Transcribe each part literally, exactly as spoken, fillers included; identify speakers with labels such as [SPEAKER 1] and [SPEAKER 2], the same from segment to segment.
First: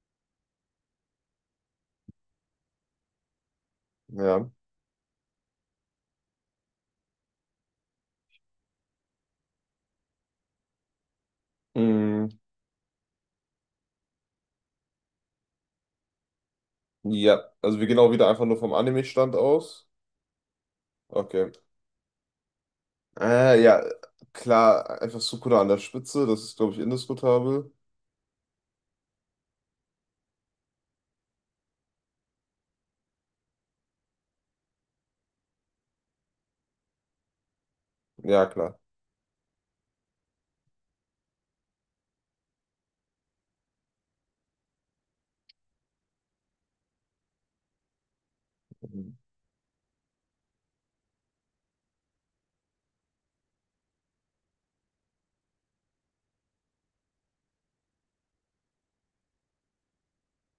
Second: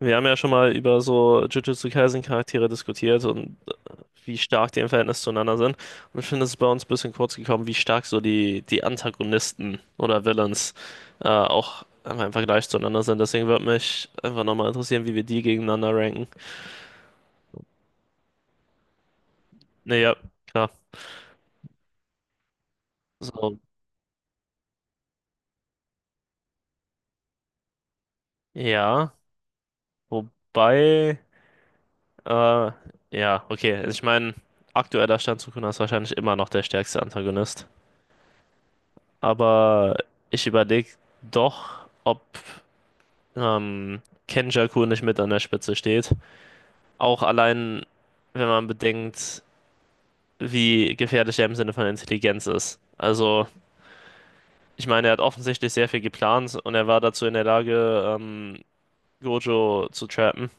[SPEAKER 1] Wir haben ja schon mal über so Jujutsu Kaisen Charaktere diskutiert und wie
[SPEAKER 2] Ja.
[SPEAKER 1] stark die im Verhältnis zueinander sind. Und ich finde, es ist bei uns ein bisschen kurz gekommen, wie stark so die, die Antagonisten oder Villains äh, auch einfach
[SPEAKER 2] Mm,
[SPEAKER 1] im Vergleich zueinander sind. Deswegen würde mich einfach nochmal interessieren, wie wir die gegeneinander ranken.
[SPEAKER 2] ja, also wir gehen auch wieder einfach nur vom Anime-Stand aus.
[SPEAKER 1] Naja, klar.
[SPEAKER 2] Okay.
[SPEAKER 1] So,
[SPEAKER 2] Äh, ja, klar, einfach Sukuna an der Spitze, das ist, glaube ich, indiskutabel.
[SPEAKER 1] ja, wobei, äh, ja, okay. Also ich meine, aktueller Stand Sukuna ist wahrscheinlich immer noch der stärkste Antagonist.
[SPEAKER 2] Ja, klar.
[SPEAKER 1] Aber ich überlege doch, ob ähm, Kenjaku nicht mit an der Spitze steht. Auch allein, wenn man
[SPEAKER 2] Mhm.
[SPEAKER 1] bedenkt, wie gefährlich er im Sinne von Intelligenz ist. Also, ich meine, er hat offensichtlich sehr viel geplant und er war dazu in der Lage, ähm, Gojo zu trappen.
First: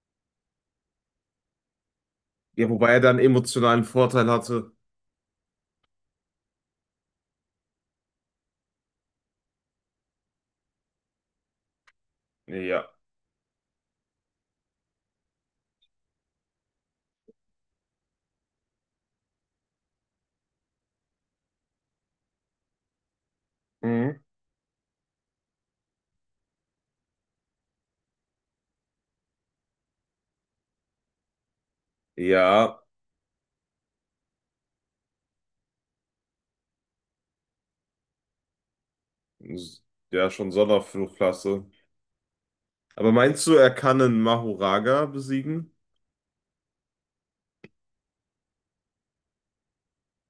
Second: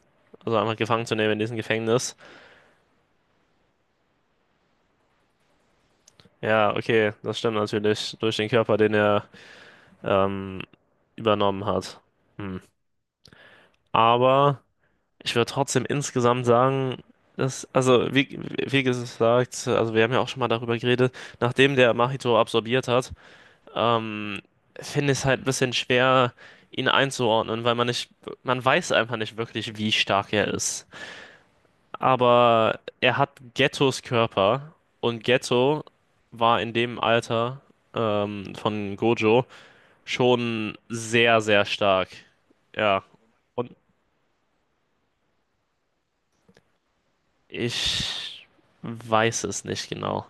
[SPEAKER 1] Also einfach gefangen zu nehmen in diesem Gefängnis.
[SPEAKER 2] Ja, wobei er dann emotionalen Vorteil hatte.
[SPEAKER 1] Ja, okay, das stimmt natürlich. Durch den Körper, den er ähm, übernommen hat. Hm.
[SPEAKER 2] Ja.
[SPEAKER 1] Aber ich würde trotzdem insgesamt sagen, dass, also wie, wie gesagt, also wir haben ja auch schon mal darüber geredet, nachdem der Mahito absorbiert hat,
[SPEAKER 2] Mhm.
[SPEAKER 1] ähm, finde ich es halt ein bisschen schwer, ihn einzuordnen, weil man nicht, man weiß einfach nicht wirklich, wie stark er ist. Aber
[SPEAKER 2] Ja,
[SPEAKER 1] er hat Gettos Körper und Getto war in dem Alter ähm, von Gojo
[SPEAKER 2] s- ja, schon
[SPEAKER 1] schon sehr, sehr
[SPEAKER 2] Sonderflugklasse.
[SPEAKER 1] stark. Ja.
[SPEAKER 2] Aber meinst du, er
[SPEAKER 1] Und
[SPEAKER 2] kann einen Mahoraga besiegen?
[SPEAKER 1] ich weiß es nicht genau.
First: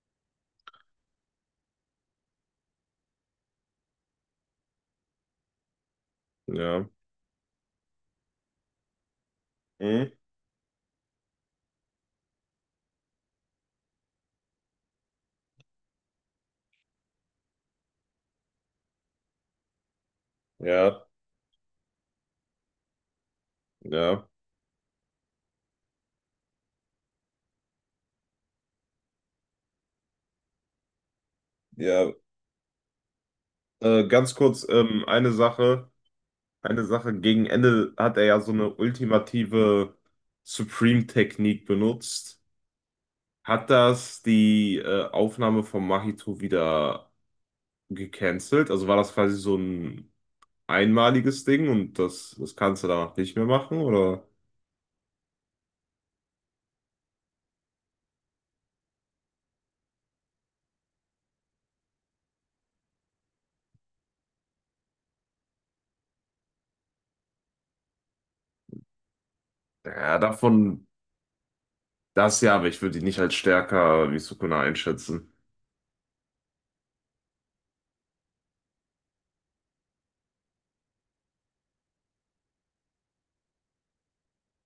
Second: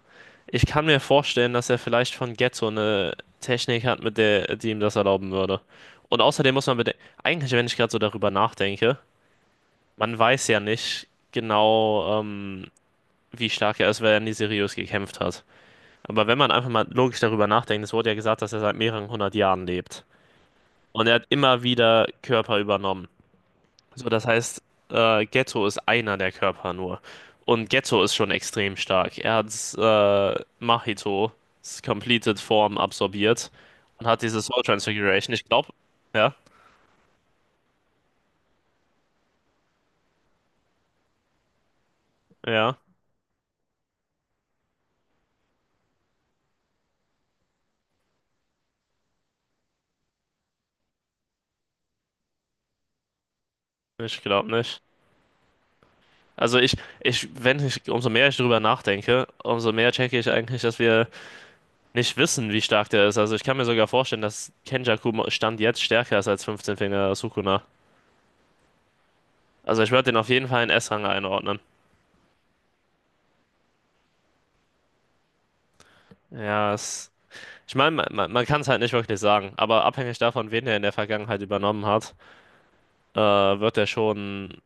[SPEAKER 1] Ich kann mir vorstellen, dass er vielleicht von Getzo eine Technik hat, mit der, die ihm das erlauben würde. Und außerdem muss man
[SPEAKER 2] Ja.
[SPEAKER 1] bedenken, eigentlich, wenn ich gerade so darüber nachdenke,
[SPEAKER 2] Mhm.
[SPEAKER 1] man weiß ja nicht genau, ähm, wie stark er ist, weil er nie seriös gekämpft hat. Aber wenn man einfach mal logisch darüber nachdenkt, es wurde ja gesagt, dass er seit mehreren hundert Jahren lebt.
[SPEAKER 2] Ja,
[SPEAKER 1] Und er hat immer wieder Körper übernommen. So, das
[SPEAKER 2] ja,
[SPEAKER 1] heißt, äh, Ghetto ist einer der Körper nur. Und Ghetto ist schon extrem stark. Er hat äh, Machitos
[SPEAKER 2] ja.
[SPEAKER 1] Completed Form absorbiert und
[SPEAKER 2] Äh,
[SPEAKER 1] hat
[SPEAKER 2] ganz
[SPEAKER 1] diese Soul
[SPEAKER 2] kurz, ähm, eine
[SPEAKER 1] Transfiguration. Ich glaube,
[SPEAKER 2] Sache.
[SPEAKER 1] ja,
[SPEAKER 2] Eine Sache, gegen Ende hat er ja so eine ultimative Supreme-Technik benutzt.
[SPEAKER 1] ja,
[SPEAKER 2] Hat das die äh, Aufnahme von Mahito wieder gecancelt? Also war das quasi so ein einmaliges Ding und das, das kannst du danach nicht mehr machen?
[SPEAKER 1] ich
[SPEAKER 2] Oder?
[SPEAKER 1] glaube nicht. Also ich, ich, wenn ich, umso mehr ich drüber nachdenke, umso mehr checke ich eigentlich, dass wir nicht wissen, wie stark der ist. Also ich kann mir sogar vorstellen, dass Kenjaku Stand jetzt stärker ist als fünfzehn Finger Sukuna. Also ich würde den
[SPEAKER 2] Ja,
[SPEAKER 1] auf jeden Fall in
[SPEAKER 2] davon
[SPEAKER 1] S-Rang einordnen.
[SPEAKER 2] das ja, aber ich würde ihn nicht als stärker wie Sukuna einschätzen.
[SPEAKER 1] Ja, es Ich meine, man, man, man kann es halt nicht wirklich sagen, aber abhängig davon, wen er in der Vergangenheit übernommen hat, äh, wird er schon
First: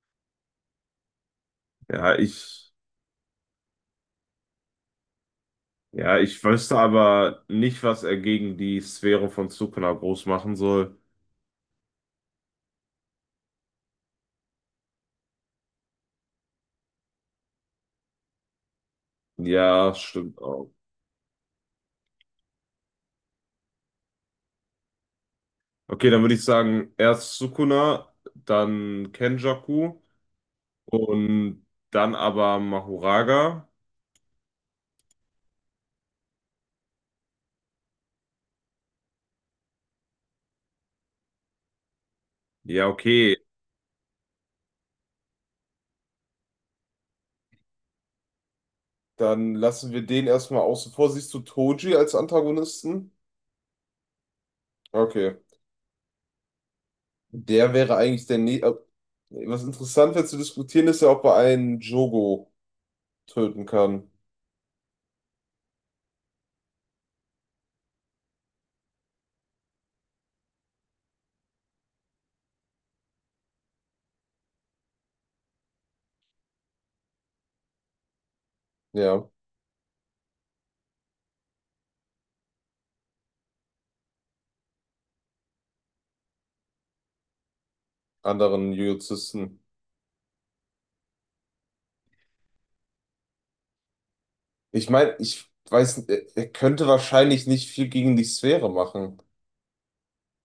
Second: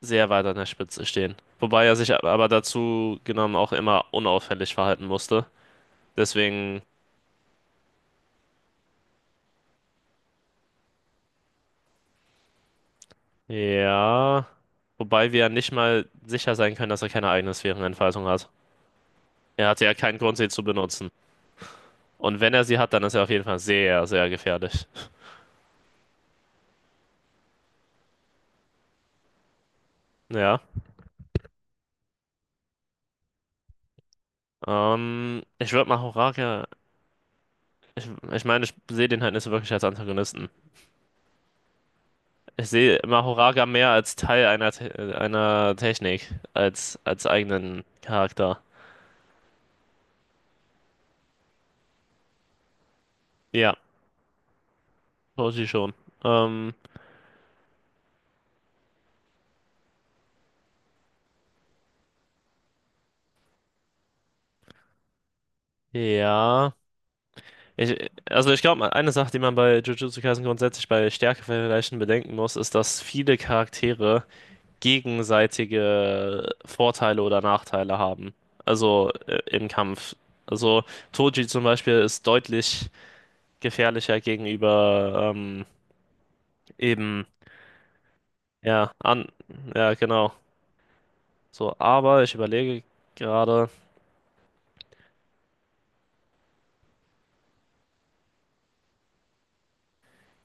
[SPEAKER 1] sehr weit an der Spitze stehen. Wobei er sich
[SPEAKER 2] Ja,
[SPEAKER 1] ab- aber
[SPEAKER 2] ich,
[SPEAKER 1] dazu genommen auch immer unauffällig verhalten musste.
[SPEAKER 2] ja, ich wüsste
[SPEAKER 1] Deswegen,
[SPEAKER 2] aber nicht, was er gegen die Sphäre von Sukuna groß machen soll.
[SPEAKER 1] ja. Wobei wir ja nicht mal sicher sein können, dass er keine eigene Sphärenentfaltung hat. Er hatte ja
[SPEAKER 2] Ja,
[SPEAKER 1] keinen Grund,
[SPEAKER 2] stimmt
[SPEAKER 1] sie zu
[SPEAKER 2] auch.
[SPEAKER 1] benutzen. Und wenn er sie hat, dann ist er auf jeden Fall sehr, sehr gefährlich.
[SPEAKER 2] Okay, dann würde ich sagen, erst Sukuna, dann Kenjaku
[SPEAKER 1] Ja.
[SPEAKER 2] und dann aber Mahoraga.
[SPEAKER 1] Ähm, ich würde mal Horaria. Ich, ich meine, ich sehe den halt nicht so wirklich als Antagonisten. Ich
[SPEAKER 2] Ja,
[SPEAKER 1] sehe
[SPEAKER 2] okay.
[SPEAKER 1] Mahoraga mehr als Teil einer, Te einer Technik, als, als eigenen Charakter.
[SPEAKER 2] Dann lassen wir den erstmal außen vor. Siehst du Toji als Antagonisten?
[SPEAKER 1] Ja,
[SPEAKER 2] Okay.
[SPEAKER 1] Roshi schon. Ähm,
[SPEAKER 2] Der wäre eigentlich der Nä äh, Was interessant wäre zu diskutieren, ist ja, ob er einen Jogo töten kann.
[SPEAKER 1] ja. Ich, also ich glaube, eine Sache, die man bei Jujutsu Kaisen grundsätzlich bei Stärkevergleichen bedenken muss, ist, dass viele Charaktere gegenseitige Vorteile oder Nachteile haben. Also
[SPEAKER 2] Ja,
[SPEAKER 1] äh, im Kampf. Also Toji zum Beispiel ist deutlich gefährlicher gegenüber ähm, eben,
[SPEAKER 2] anderen
[SPEAKER 1] ja, an,
[SPEAKER 2] Jujutsusten.
[SPEAKER 1] ja, genau. So, aber ich überlege gerade.
[SPEAKER 2] Ich meine, ich weiß, n- er er könnte wahrscheinlich nicht viel gegen die Sphäre machen.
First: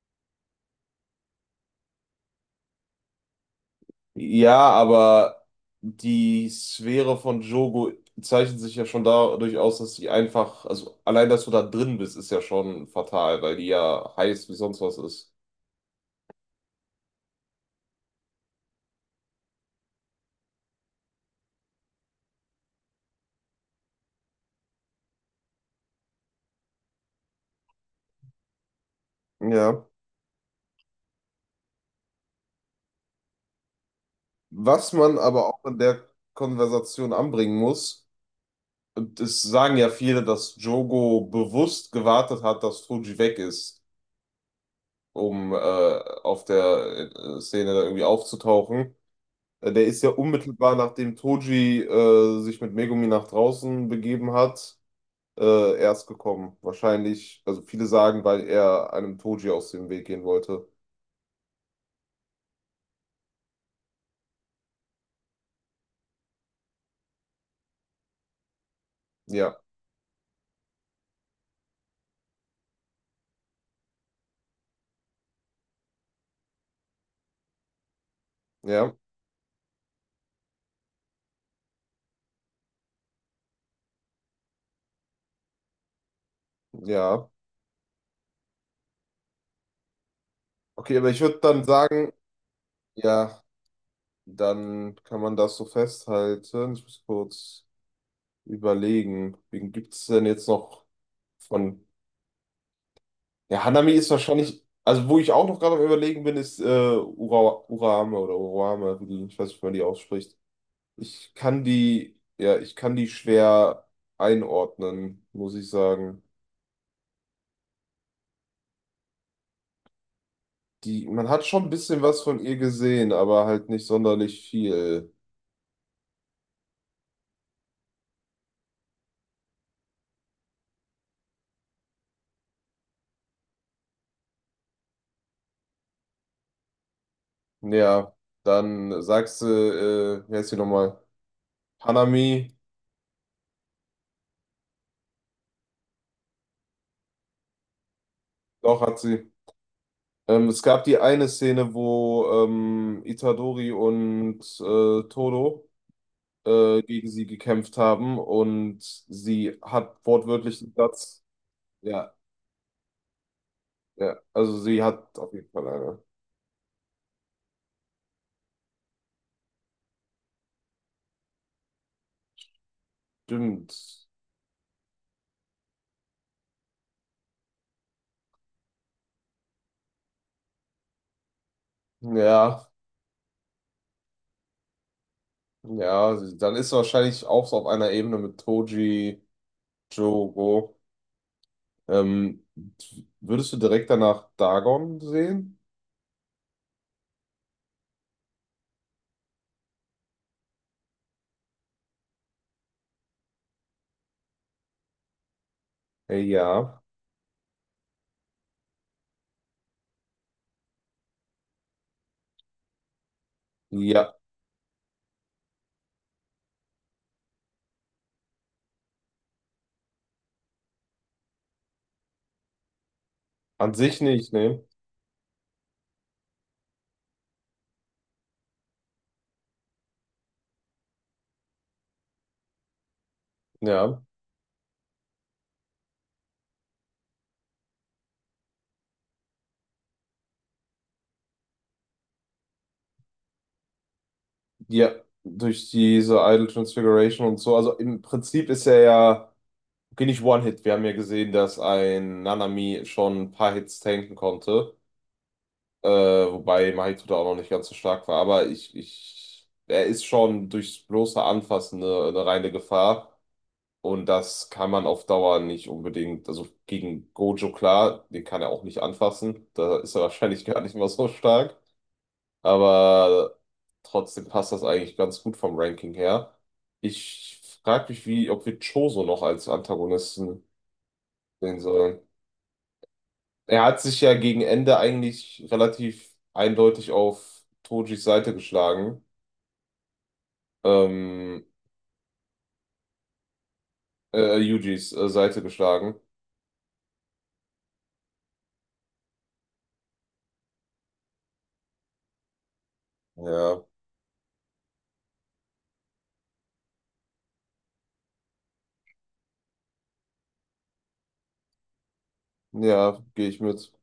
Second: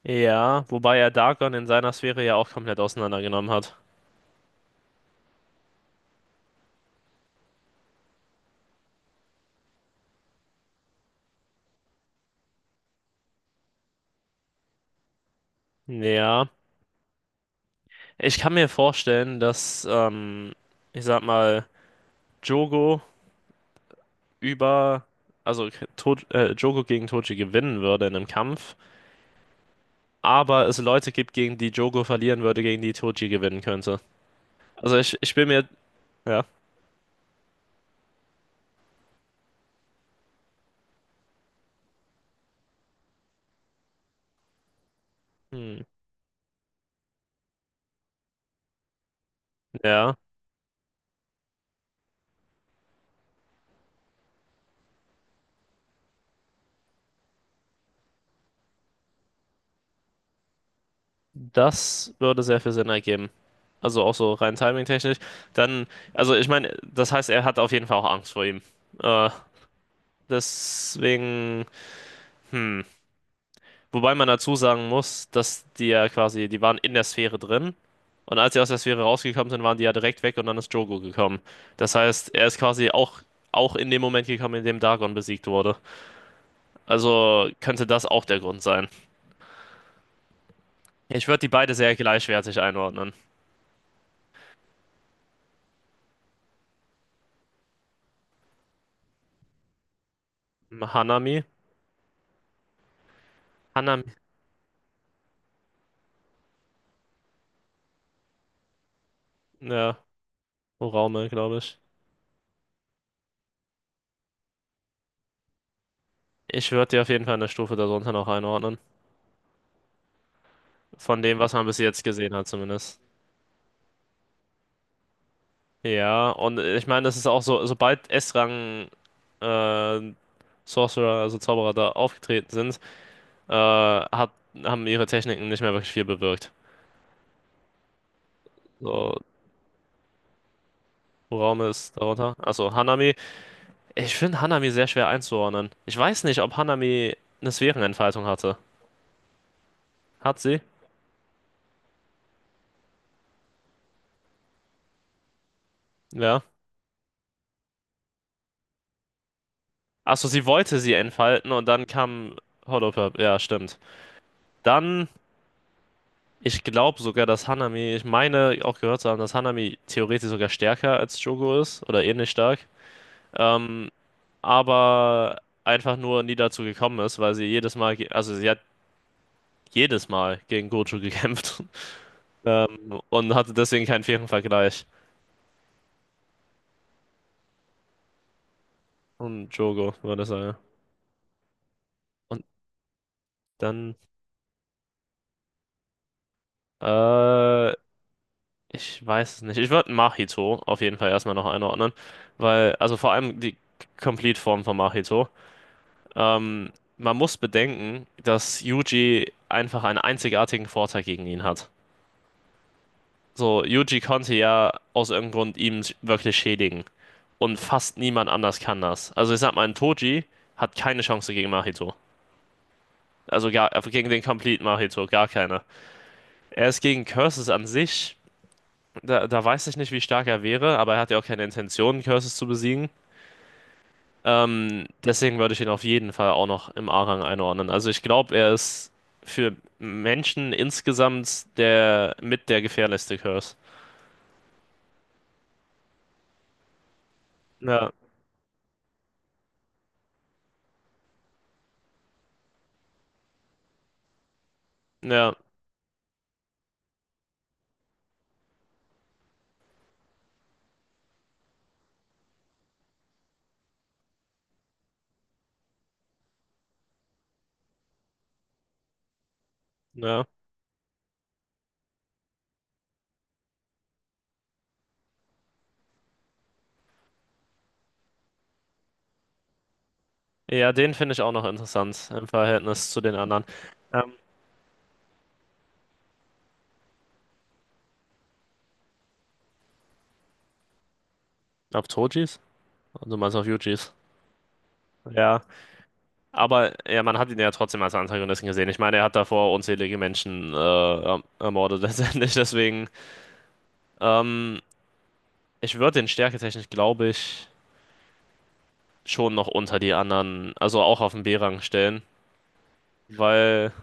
[SPEAKER 1] Ja, wobei er Darkon in seiner Sphäre ja auch komplett auseinandergenommen hat.
[SPEAKER 2] Ja, aber die Sphäre von Jogo zeichnet sich ja schon dadurch aus, dass sie einfach, also allein, dass du da drin bist, ist ja schon fatal, weil die ja heiß wie sonst was ist.
[SPEAKER 1] Ja, ich kann mir vorstellen, dass, ähm, ich sag mal, Jogo über, also to äh, Jogo gegen Toji gewinnen würde in einem Kampf,
[SPEAKER 2] Ja.
[SPEAKER 1] aber es Leute gibt, gegen die Jogo verlieren würde, gegen die Toji gewinnen könnte.
[SPEAKER 2] Was
[SPEAKER 1] Also ich,
[SPEAKER 2] man
[SPEAKER 1] ich bin
[SPEAKER 2] aber auch
[SPEAKER 1] mir,
[SPEAKER 2] in der
[SPEAKER 1] ja,
[SPEAKER 2] Konversation anbringen muss, und es sagen ja viele, dass Jogo bewusst gewartet hat, dass Fuji weg ist, um äh,
[SPEAKER 1] hm,
[SPEAKER 2] auf der äh, Szene da irgendwie aufzutauchen. Äh, Der ist ja
[SPEAKER 1] ja.
[SPEAKER 2] unmittelbar nachdem Toji äh, sich mit Megumi nach draußen begeben hat, äh, erst gekommen. Wahrscheinlich, also viele sagen, weil er einem Toji aus dem Weg gehen wollte.
[SPEAKER 1] Das würde sehr viel Sinn ergeben. Also auch so rein timingtechnisch. Dann, also ich meine, das heißt, er hat auf jeden Fall auch Angst vor ihm. Äh,
[SPEAKER 2] Ja,
[SPEAKER 1] deswegen, hm. Wobei man dazu sagen muss, dass die ja quasi, die waren in der Sphäre drin. Und als sie aus der
[SPEAKER 2] ja,
[SPEAKER 1] Sphäre rausgekommen sind, waren die ja direkt weg und dann ist Drogo gekommen. Das heißt, er ist quasi auch, auch in dem Moment gekommen, in dem Dagon besiegt wurde.
[SPEAKER 2] ja.
[SPEAKER 1] Also könnte das auch der Grund sein.
[SPEAKER 2] Okay, aber ich
[SPEAKER 1] Ich
[SPEAKER 2] würde
[SPEAKER 1] würde die
[SPEAKER 2] dann
[SPEAKER 1] beide sehr
[SPEAKER 2] sagen,
[SPEAKER 1] gleichwertig einordnen.
[SPEAKER 2] ja, dann kann man das so festhalten. Ich muss kurz überlegen, wen gibt es denn jetzt noch
[SPEAKER 1] Hanami?
[SPEAKER 2] von. Ja, Hanami ist
[SPEAKER 1] Hanami,
[SPEAKER 2] wahrscheinlich. Also, wo ich auch noch gerade am Überlegen bin, ist äh, Ura, Urame oder Urame, wie die, ich weiß nicht, wie man die
[SPEAKER 1] ja.
[SPEAKER 2] ausspricht.
[SPEAKER 1] Oraume,
[SPEAKER 2] Ich
[SPEAKER 1] glaube
[SPEAKER 2] kann
[SPEAKER 1] ich.
[SPEAKER 2] die, ja, ich kann die schwer einordnen, muss ich sagen.
[SPEAKER 1] Ich würde die auf jeden Fall eine Stufe darunter noch einordnen.
[SPEAKER 2] Die,
[SPEAKER 1] Von
[SPEAKER 2] man
[SPEAKER 1] dem,
[SPEAKER 2] hat
[SPEAKER 1] was
[SPEAKER 2] schon
[SPEAKER 1] man
[SPEAKER 2] ein
[SPEAKER 1] bis
[SPEAKER 2] bisschen
[SPEAKER 1] jetzt
[SPEAKER 2] was
[SPEAKER 1] gesehen
[SPEAKER 2] von
[SPEAKER 1] hat,
[SPEAKER 2] ihr
[SPEAKER 1] zumindest.
[SPEAKER 2] gesehen, aber halt nicht sonderlich viel.
[SPEAKER 1] Ja, und äh, ich meine, das ist auch so, sobald S-Rang äh, Sorcerer, also Zauberer da aufgetreten sind, äh, hat, haben ihre Techniken nicht mehr wirklich viel bewirkt.
[SPEAKER 2] Ja, dann
[SPEAKER 1] So,
[SPEAKER 2] sagst du, äh, wie heißt sie nochmal?
[SPEAKER 1] Uraume ist darunter.
[SPEAKER 2] Hanami,
[SPEAKER 1] Achso, Hanami. Ich finde Hanami sehr schwer einzuordnen. Ich weiß nicht, ob Hanami eine Sphärenentfaltung hatte.
[SPEAKER 2] doch hat sie.
[SPEAKER 1] Hat
[SPEAKER 2] Ähm,
[SPEAKER 1] sie?
[SPEAKER 2] es gab die eine Szene, wo ähm, Itadori und äh, Todo
[SPEAKER 1] Ja.
[SPEAKER 2] äh, gegen sie gekämpft haben und sie hat
[SPEAKER 1] Achso, sie
[SPEAKER 2] wortwörtlich den
[SPEAKER 1] wollte sie
[SPEAKER 2] Satz,
[SPEAKER 1] entfalten und dann
[SPEAKER 2] ja,
[SPEAKER 1] kam Hollow Purp. Ja, stimmt.
[SPEAKER 2] ja, also sie
[SPEAKER 1] Dann,
[SPEAKER 2] hat auf jeden Fall eine.
[SPEAKER 1] ich glaube sogar, dass Hanami, ich meine auch gehört zu haben, dass Hanami theoretisch sogar stärker als Jogo ist oder ähnlich stark. Ähm,
[SPEAKER 2] Stimmt.
[SPEAKER 1] aber einfach nur nie dazu gekommen ist, weil sie jedes Mal, ge- also sie hat jedes Mal gegen Gojo gekämpft
[SPEAKER 2] Ja,
[SPEAKER 1] ähm, und hatte deswegen keinen fairen Vergleich.
[SPEAKER 2] ja, dann ist wahrscheinlich auch so auf einer Ebene mit Toji,
[SPEAKER 1] Und Jogo, würde ich sagen.
[SPEAKER 2] Jogo.
[SPEAKER 1] Und
[SPEAKER 2] Ähm, Würdest du direkt
[SPEAKER 1] dann,
[SPEAKER 2] danach Dagon sehen?
[SPEAKER 1] äh, ich weiß es nicht. Ich würde Mahito auf jeden Fall erstmal noch einordnen, weil, also vor allem die Complete-Form von Mahito.
[SPEAKER 2] Äh,
[SPEAKER 1] Ähm,
[SPEAKER 2] Ja,
[SPEAKER 1] man muss bedenken, dass Yuji einfach einen einzigartigen Vorteil gegen ihn hat. So, Yuji
[SPEAKER 2] ja,
[SPEAKER 1] konnte ja aus irgendeinem Grund ihm wirklich schädigen. Und fast niemand anders kann das. Also ich sag mal, ein Toji hat keine Chance gegen Mahito. Also
[SPEAKER 2] an
[SPEAKER 1] gar, äh,
[SPEAKER 2] sich
[SPEAKER 1] gegen den
[SPEAKER 2] nicht,
[SPEAKER 1] Complete
[SPEAKER 2] ne?
[SPEAKER 1] Mahito, gar keine. Er ist gegen Curses an sich, da, da weiß ich nicht, wie stark er wäre, aber er hat ja auch keine Intention, Curses zu besiegen.
[SPEAKER 2] Ja,
[SPEAKER 1] Ähm, deswegen würde ich ihn auf jeden Fall auch noch im A-Rang einordnen. Also ich glaube, er ist für Menschen insgesamt der mit der gefährlichste Curse.
[SPEAKER 2] ja, durch diese Idol Transfiguration und so. Also
[SPEAKER 1] Ja,
[SPEAKER 2] im Prinzip ist er ja, okay, nicht One-Hit. Wir haben ja gesehen, dass ein Nanami schon ein paar Hits tanken konnte.
[SPEAKER 1] ja,
[SPEAKER 2] Äh, wobei Mahito da auch noch nicht ganz so stark war. Aber ich, ich, er ist schon durchs bloße Anfassen eine, eine reine Gefahr. Und das kann man auf Dauer nicht unbedingt. Also gegen Gojo, klar, den kann er auch nicht anfassen. Da ist er
[SPEAKER 1] ja.
[SPEAKER 2] wahrscheinlich gar nicht mal so stark. Aber trotzdem passt das eigentlich ganz gut vom Ranking her. Ich frage mich, wie, ob wir Choso noch als Antagonisten
[SPEAKER 1] Ja, den finde ich auch noch
[SPEAKER 2] sehen sollen.
[SPEAKER 1] interessant im Verhältnis zu den anderen.
[SPEAKER 2] Er hat sich
[SPEAKER 1] Ähm,
[SPEAKER 2] ja gegen Ende eigentlich relativ eindeutig auf Tojis Seite geschlagen. Ähm,
[SPEAKER 1] auf Tojis? Du meinst auf Yujis?
[SPEAKER 2] äh, Yujis äh,
[SPEAKER 1] Ja.
[SPEAKER 2] Seite geschlagen.
[SPEAKER 1] Aber ja, man hat ihn ja trotzdem als Antagonisten gesehen. Ich meine, er hat davor unzählige Menschen äh, erm- ermordet letztendlich. Deswegen,
[SPEAKER 2] Ja,
[SPEAKER 1] hm, ich würde den stärketechnisch, glaube ich. schon noch unter die anderen, also auch auf den B-Rang stellen,
[SPEAKER 2] ja, gehe ich
[SPEAKER 1] weil
[SPEAKER 2] mit.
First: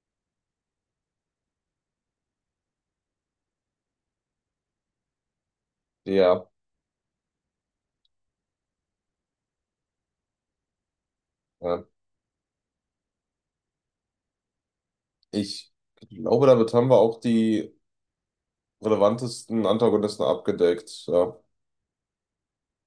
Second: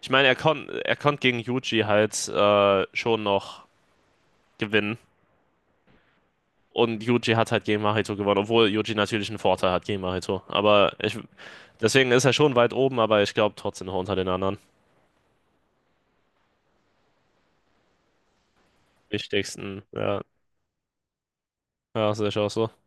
[SPEAKER 1] ich meine, er konnte er konnt gegen Yuji halt äh, schon noch gewinnen.
[SPEAKER 2] Ja,
[SPEAKER 1] Und Yuji hat halt gegen Mahito gewonnen, obwohl Yuji natürlich einen Vorteil hat gegen Mahito. Aber ich,
[SPEAKER 2] ja.
[SPEAKER 1] deswegen ist er schon weit oben, aber ich glaube trotzdem noch unter den anderen
[SPEAKER 2] Ich glaube, damit haben wir auch die relevantesten
[SPEAKER 1] wichtigsten. Ja,
[SPEAKER 2] Antagonisten abgedeckt. Ja.
[SPEAKER 1] ja sehe ich auch so.